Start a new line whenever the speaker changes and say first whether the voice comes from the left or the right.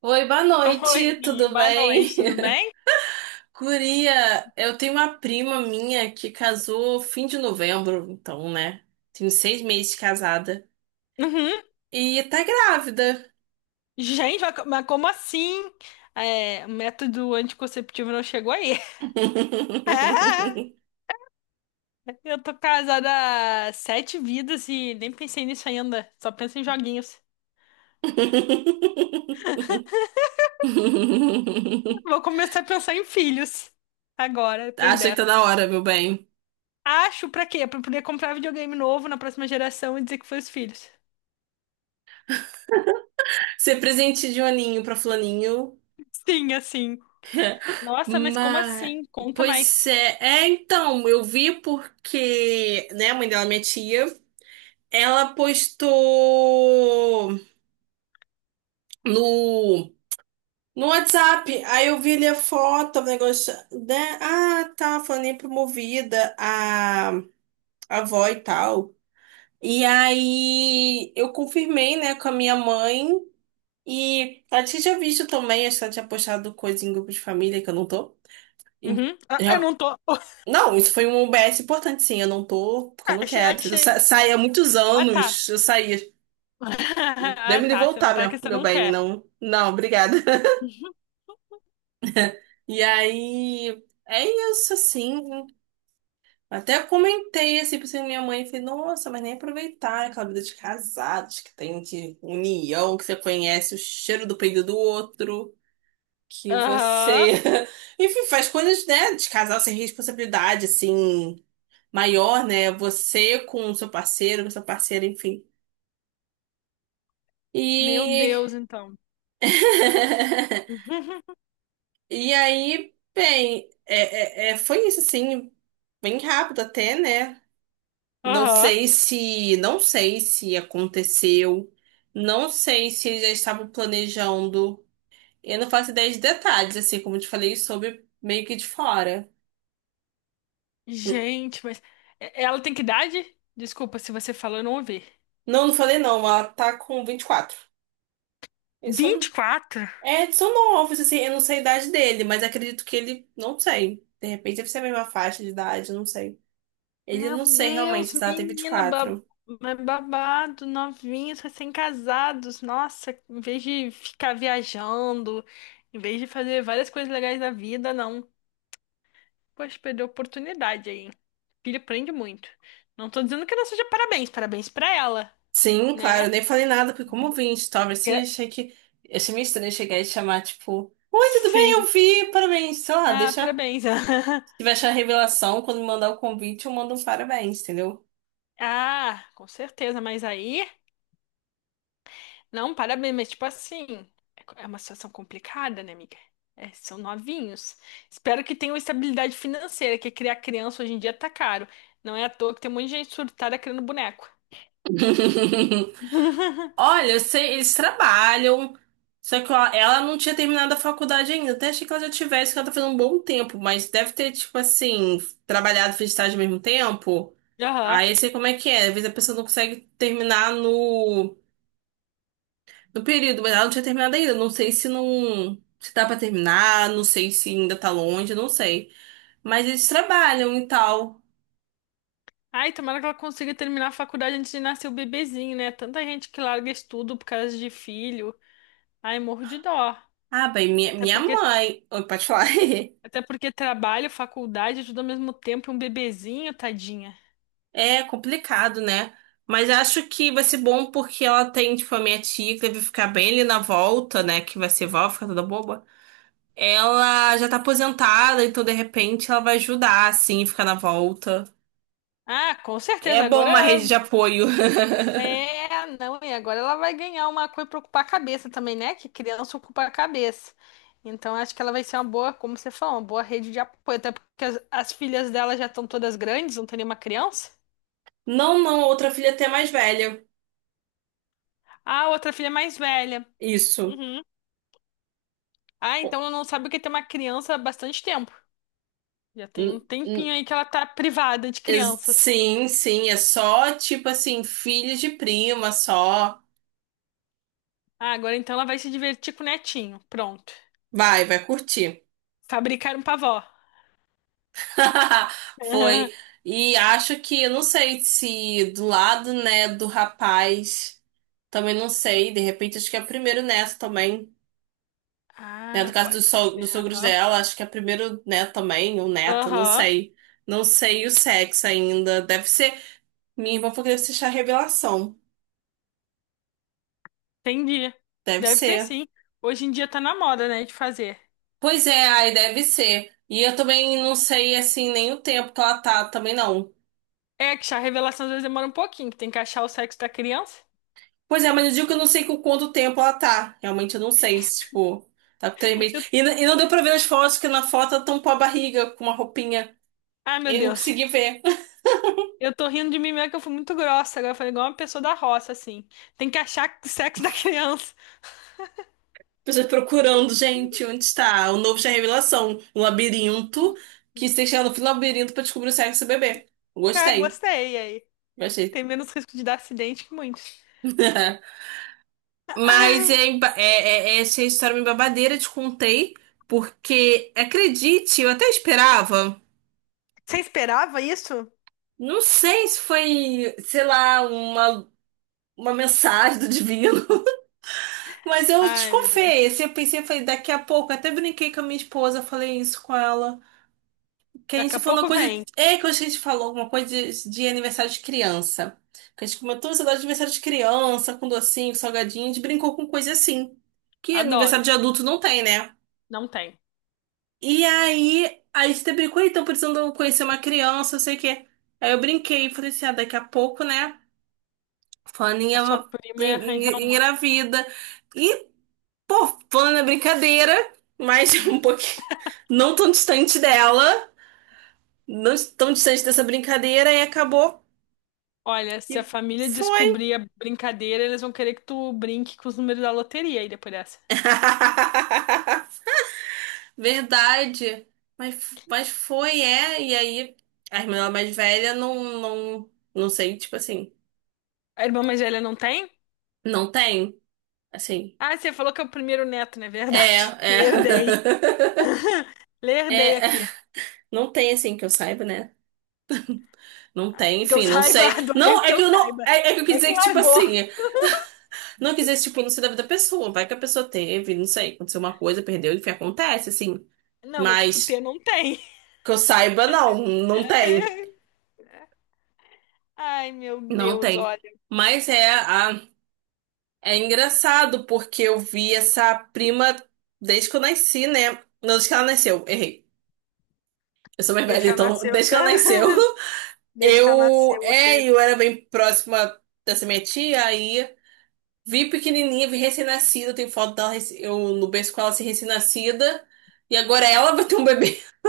right: Oi, boa noite,
left: Oi,
right: tudo
left: boa
right: bem?
left: noite, tudo bem?
right: Guria, eu tenho uma prima minha que casou fim de novembro, então, né? Tenho seis meses de casada.
left: Uhum.
right: E tá grávida.
left: Gente, mas como assim? É, o método anticonceptivo não chegou aí. Ah, eu tô casada há sete vidas e nem pensei nisso ainda. Só penso em joguinhos. Vou começar a pensar em filhos agora, depois
right: Acha que tá
left: dessa.
right: na hora, meu bem.
left: Acho pra quê? Pra poder comprar videogame novo na próxima geração e dizer que foi os filhos.
right: Ser presente de Juninho pra Flaninho.
left: Sim, assim. Nossa, mas como
right: Mas.
left: assim? Conta
right: Pois
left: mais.
right: é. Eu vi porque, né, a mãe dela, minha tia, ela postou. no, no WhatsApp. Aí eu vi ali a foto, o negócio, né? Ah, tá, falando promovida, a avó e tal. E aí eu confirmei, né, com a minha mãe. E ela tinha visto também, acho que ela tinha postado coisa em grupo de família que eu não tô. E
left: Uhum. Ah, eu
right: já-
left: não tô.
right: não, isso foi um OBS importante, sim. Eu não tô, porque eu não
left: Achei,
right: quero. Eu sa
left: achei.
right: saí há muitos
left: Ah, tá.
right: anos, eu saí. E
left: Ah,
right: deve me
left: tá. Você não
right: voltar,
left: tá que você
right: meu
left: não
right: bem,
left: quer.
right: não. Não, obrigada.
left: Uhum.
right: E aí, é isso, assim. Até comentei, assim, pra minha mãe, falei, nossa, mas nem aproveitar aquela vida de casados que tem de união, que você conhece o cheiro do peido do outro, que
left: Aham.
right: você, enfim, faz coisas, né, de casal sem responsabilidade, assim, maior, né, você com o seu parceiro, com a sua parceira, enfim.
left: Meu
right: E...
left: Deus, então. Uhum.
right: E aí, bem, foi isso, assim, bem rápido até, né?
left: Aham.
right: Não sei se aconteceu, não sei se eles já estavam planejando. Eu não faço ideia de detalhes, assim, como eu te falei, sobre meio que de fora.
left: Gente, mas ela tem que idade? Desculpa se você falou, eu não ouvi.
right: Não, não falei não, ela tá com 24. Eles
left: vinte e
right: são,
left: quatro.
right: são novos, assim, eu não sei a idade dele, mas acredito que ele, não sei. De repente deve ser a mesma faixa de idade, não sei. Ele
left: Meu
right: não sei
left: Deus,
right: realmente se ela tem vinte e
left: menina,
right: quatro.
left: mas babado, novinhos, recém-casados. Nossa, em vez de ficar viajando, em vez de fazer várias coisas legais da vida, não. Poxa, perdeu a oportunidade aí, hein? Filho aprende muito. Não tô dizendo que não seja parabéns, parabéns pra ela,
right: Sim, claro,
left: né?
right: eu nem falei nada, porque como eu vi em story assim,
left: Gra-
right: achei que. Achei meio estranho chegar e chamar, tipo, oi, tudo bem? Eu
left: Sim.
right: vi, parabéns. Sei lá,
left: Ah,
right: deixa.
left: parabéns.
right: Se tiver achar a revelação, quando me mandar o convite, eu mando um parabéns, entendeu?
left: Ah, com certeza, mas aí, não, parabéns, mas tipo assim, é uma situação complicada, né, amiga? É, são novinhos. Espero que tenham estabilidade financeira, que criar criança hoje em dia tá caro. Não é à toa que tem um monte de gente surtada criando boneco.
right: Olha, eu sei, eles trabalham. Só que ó, ela não tinha terminado a faculdade ainda. Até achei que ela já tivesse, que ela tá fazendo um bom tempo, mas deve ter, tipo assim, trabalhado e fez estágio ao mesmo tempo.
left: Aham.
right: Aí eu sei como é que é. Às vezes a pessoa não consegue terminar no do período, mas ela não tinha terminado ainda. Não sei se tá pra terminar, não sei se ainda tá longe, não sei. Mas eles trabalham e tal.
left: Ai, tomara que ela consiga terminar a faculdade antes de nascer o bebezinho, né? Tanta gente que larga estudo por causa de filho. Ai, morro de dó.
right: Ah, bem,
left: Até
right: minha
left: porque,
right: mãe. Oi, pode falar.
left: até porque trabalho, faculdade, tudo ao mesmo tempo, e um bebezinho, tadinha.
right: É complicado, né? Mas acho que vai ser bom porque ela tem, tipo, a minha tia que deve ficar bem ali na volta, né? Que vai ser vó, fica toda boba. Ela já tá aposentada, então de repente ela vai ajudar, assim, ficar na volta.
left: Ah, com
right: É
left: certeza.
right: bom uma
left: Agora
right: rede de apoio.
left: é, não, e agora ela vai ganhar uma coisa pra ocupar a cabeça também, né? Que criança ocupa a cabeça. Então acho que ela vai ser uma boa, como você falou, uma boa rede de apoio. Até porque as filhas dela já estão todas grandes, não tem nenhuma criança.
right: Não, não, outra filha até mais velha.
left: Ah, outra filha é mais velha.
right: Isso.
left: Uhum. Ah, então ela não sabe o que é ter uma criança há bastante tempo. Já tem um
right: N-
left: tempinho
right: n-
left: aí que ela tá privada de crianças.
right: Sim, sim, é só tipo assim, filhos de prima, só.
left: Ah, agora então ela vai se divertir com o netinho. Pronto.
right: Vai, vai curtir.
left: Fabricar um pavó.
right: Foi. E acho que, eu não sei se do lado, né, do rapaz, também não sei, de repente acho que é o primeiro neto também, né, do
left: Ah,
right: caso dos,
left: pode
right: so dos
left: ser.
right: sogros
left: Aham.
right: dela, acho que é o primeiro neto também, ou neta, não
left: Aham.
right: sei. Não sei o sexo ainda, deve ser, minha irmã falou que deve ser a revelação,
left: Entendi.
right: deve
left: Deve ser
right: ser.
left: sim. Hoje em dia tá na moda, né, de fazer.
right: Pois é, aí deve ser. E eu também não sei, assim, nem o tempo que ela tá, também não.
left: É que a revelação às vezes demora um pouquinho, que tem que achar o sexo da criança.
right: Pois é, mas eu digo que eu não sei com quanto tempo ela tá. Realmente eu não sei, se, tipo, tá com três
left: Eu...
right: meses. E, e não deu pra ver as fotos, que na foto ela tampou a barriga com uma roupinha.
left: ah, meu
right: Eu não
left: Deus.
right: consegui ver.
left: Eu tô rindo de mim mesmo que eu fui muito grossa. Agora eu falei igual uma pessoa da roça, assim. Tem que achar o sexo da criança.
right: Pessoas procurando, gente, onde está? O novo Chá Revelação, um labirinto, que você tem que chegar no fim do labirinto pra descobrir o sexo do bebê.
left: Ah,
right: Gostei,
left: gostei aí.
right: gostei.
left: Tem menos risco de dar acidente que muitos.
right: Mas
left: Ai,
right: é, essa história é uma babadeira, te contei, porque, acredite, eu até esperava.
left: você esperava isso?
right: Não sei se foi, sei lá, uma mensagem do divino, mas eu
left: Ai, meu Deus.
right: desconfiei. Assim, eu pensei, falei, daqui a pouco, até brinquei com a minha esposa, falei isso com ela. Que a
left: Daqui
right: gente
left: a
right: falou uma
left: pouco
right: coisa,
left: vem.
right: é que a gente falou alguma coisa de aniversário de criança. Que a gente comentou esse negócio de aniversário de criança, com docinho, com salgadinho, a gente brincou com coisa assim. Que aniversário
left: Adoro.
right: de adulto não tem, né?
left: Não tem.
right: E aí a gente até brincou, então precisando conhecer uma criança, não sei o quê. Aí eu brinquei, falei assim, ah, daqui a pouco, né?
left: A sua
right: Fulaninha
left: prima ia arranjar uma.
right: engravida. E, pô, falando na brincadeira, mas um pouquinho não tão distante dela, não tão distante dessa brincadeira, e acabou.
left: Olha,
right: E
left: se a família
right: foi.
left: descobrir a brincadeira, eles vão querer que tu brinque com os números da loteria aí depois dessa.
right: Verdade. Mas foi, é. E aí, a irmã dela mais velha não sei, tipo assim,
left: A irmã mais velha não tem?
right: não tem. Assim.
left: Ah, você falou que é o primeiro neto, não é
right: É,
left: verdade?
right: é.
left: Lerdei. Lerdei
right: É, é.
left: aqui.
right: Não tem assim que eu saiba, né? Não
left: Ah,
right: tem,
left: que eu
right: enfim, não
left: saiba,
right: sei.
left: adorei o
right: Não, é
left: que
right: que
left: eu
right: eu não.
left: saiba.
right: É que eu quis
left: Não é
right: dizer
left: que
right: que, tipo
left: largou.
right: assim, não quis dizer, tipo, não sei da vida da pessoa. Vai que a pessoa teve, não sei, aconteceu uma coisa, perdeu, enfim, acontece, assim.
left: Não, mas tipo, ter
right: Mas
left: não tem.
right: que eu saiba, não tem.
left: Ai, meu
right: Não
left: Deus,
right: tem.
left: olha.
right: Mas é, a, é engraçado, porque eu vi essa prima desde que eu nasci, né? Não, desde que ela nasceu, errei. Eu sou mais
left: Desde
right: velha,
left: que ela
right: então,
left: nasceu.
right: desde que ela nasceu.
left: Desde que ela nasceu, você.
right: Eu era bem próxima dessa minha tia, aí vi pequenininha, vi recém-nascida, tem foto dela, eu no berço com ela assim, recém-nascida, e agora ela vai ter um bebê.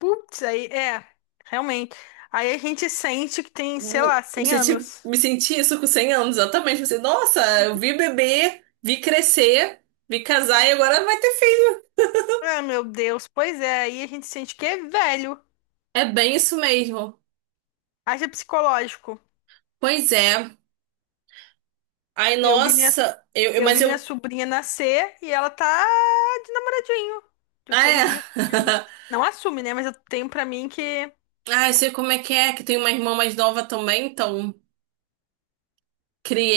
left: Putz, aí é, realmente. Aí a gente sente que tem, sei lá, 100 anos.
right: Me senti isso com 100 anos, exatamente. Pensei, nossa, eu vi bebê, vi crescer, vi casar e agora vai ter filho.
left: Ah, meu Deus, pois é, aí a gente sente que é velho.
right: É bem isso mesmo.
left: Haja psicológico.
right: Pois é. Ai,
left: Eu vi minha,
right: nossa,
left: eu
right: mas
left: vi minha
right: eu.
left: sobrinha nascer e ela tá de namoradinho, de
right: Ah, é.
left: coisinha com o menino. Não assume, né? Mas eu tenho pra mim que...
right: Ah, eu sei como é, que tem uma irmã mais nova também, então.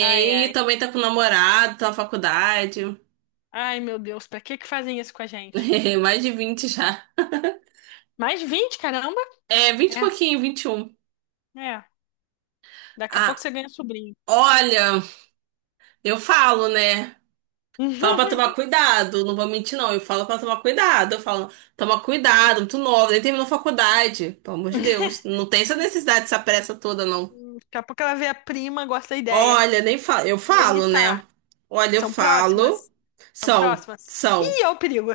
left: ai, ai.
right: também tá com namorado, tá na faculdade.
left: Ai, meu Deus, pra que que fazem isso com a gente?
right: Mais de 20 já.
left: Mais 20 caramba?
right: É, vinte e
left: É,
right: pouquinho, vinte e um.
left: é. Daqui a pouco
right: Ah,
left: você ganha sobrinho.
right: olha, eu falo, né? Falo pra tomar cuidado, não vou mentir, não. Eu falo pra tomar cuidado. Eu falo, toma cuidado, muito nova, nem terminou faculdade. Pelo amor de Deus. Não tem essa necessidade, essa pressa toda, não.
left: Daqui a pouco ela vê a prima, gosta da ideia.
right: Olha, nem falo. Eu
left: Vou
right: falo, né?
left: imitar.
right: Olha, eu
left: São
right: falo.
left: próximas? São
right: São,
left: próximas?
right: são.
left: Ih, olha o perigo.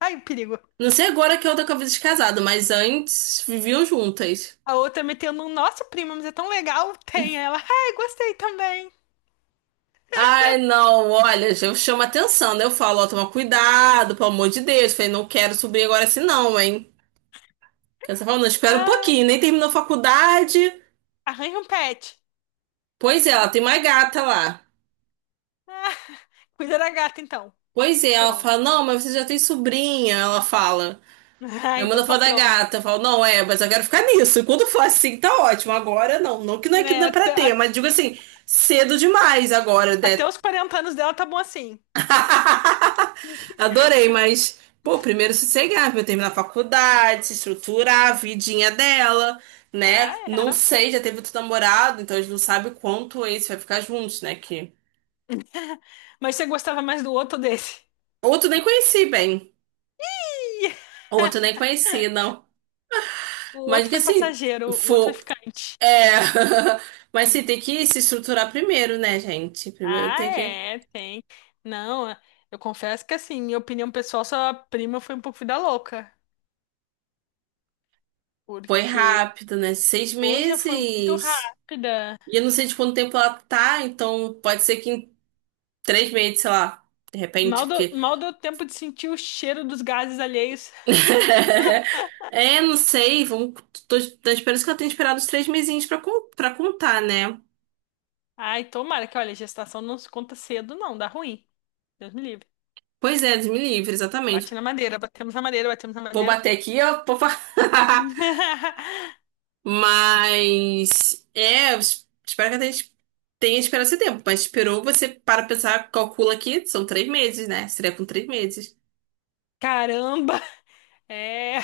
left: Ai, o perigo.
right: Não sei agora que eu tô com a vida de casado, mas antes viviam juntas.
left: A outra metendo um, nossa, prima, mas é tão legal. Tem ela. Ai, gostei também.
right: Ai, não, olha, eu chamo atenção, né? Eu falo, ó, toma cuidado, pelo amor de Deus. Falei, não quero subir agora assim, não, hein? Aí você falou, não, espera um
left: Ah,
right: pouquinho, nem terminou a faculdade.
left: arranja um pet.
right: Pois é, ela tem uma gata lá.
left: Ah, cuida da gata, então.
right: Pois é, ela
left: Pronto.
right: fala, não, mas você já tem sobrinha, ela fala.
left: Ah,
right: Aí
left: então
right: manda
left: tá
right: foto da
left: pronto.
right: gata, eu falo, não, é, mas eu quero ficar nisso. E quando for assim, tá ótimo. Agora não, não que
left: Né,
right: não é pra ter, mas digo assim, cedo demais agora, né?
left: até os 40 anos dela tá bom assim.
right: Adorei, mas, pô, primeiro sossegar, pra eu terminar a faculdade, se estruturar a vidinha dela,
left: Ah,
right: né? Não
left: é.
right: sei, já teve outro namorado, então a gente não sabe quanto esse vai ficar juntos, né? Que
left: Mas você gostava mais do outro ou desse?
right: outro nem conheci bem,
left: Ih,
right: outro nem conheci, não.
left: o
right: Mas
left: outro
right: que
left: foi
right: assim,
left: passageiro, o outro foi
right: for.
left: ficante.
right: É. Mas sim,
left: Hum.
right: tem que se estruturar primeiro, né, gente? Primeiro
left: Ah,
right: tem que.
left: é, tem. Não, é, eu confesso que assim, minha opinião pessoal, sua prima foi um pouco vida louca.
right: Foi
left: Porque,
right: rápido, né? Seis
left: poxa, foi muito
right: meses.
left: rápida.
right: E eu não sei de quanto tempo ela tá, então pode ser que em 3 meses, sei lá, de repente,
left: Mal deu,
right: porque.
left: mal deu tempo de sentir o cheiro dos gases alheios.
right: É, não sei, vamos. Tô, tô esperando que ela tenha esperado os 3 mesinhos pra, pra contar, né?
left: Ai, tomara que, olha, gestação não se conta cedo, não, dá ruim. Deus me livre.
right: Pois é, Deus me livre,
left: Bate
right: exatamente.
left: na madeira, batemos na madeira, batemos na
right: Vou
left: madeira.
right: bater aqui, ó. Vou... Mas. É, eu espero que ela tenha, tenha esperado esse tempo. Mas esperou, você para pensar, calcula aqui, são 3 meses, né? Seria com 3 meses.
left: Caramba! É,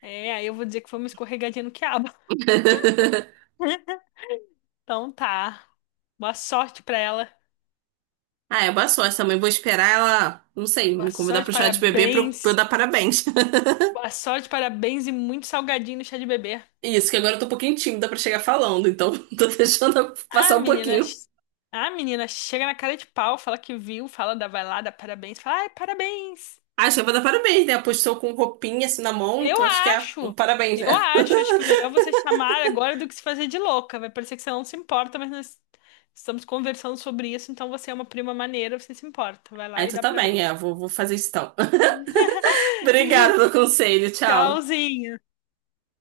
left: é, aí eu vou dizer que foi uma escorregadinha no quiabo. Então tá. Boa sorte pra ela.
right: Ah, é boa sorte também. Vou esperar ela, não sei,
left: Boa
right: me convidar
left: sorte,
right: pro chá de bebê pra eu
left: parabéns.
right: dar parabéns.
left: Boa sorte, parabéns e muito salgadinho no chá de bebê.
right: Isso, que agora eu tô um pouquinho tímida pra chegar falando, então tô deixando
left: Ah,
right: passar um
left: menina.
right: pouquinho.
left: Ah, menina, chega na cara de pau, fala que viu, fala da vai lá, dá parabéns, fala, ai, parabéns.
right: Ah, acho que eu vou dar parabéns, né? Postou com roupinha assim na mão,
left: Eu
right: então acho que é um
left: acho,
right: parabéns,
left: eu
right: né?
left: acho, acho que o melhor é você chamar agora do que se fazer de louca. Vai parecer que você não se importa, mas nós estamos conversando sobre isso, então você é uma prima maneira, você se importa. Vai
right: Ah,
left: lá e
right: então
left: dá
right: tá bem,
left: parabéns.
right: vou, vou fazer isso então. Obrigada pelo conselho, tchau.
left: Tchauzinho.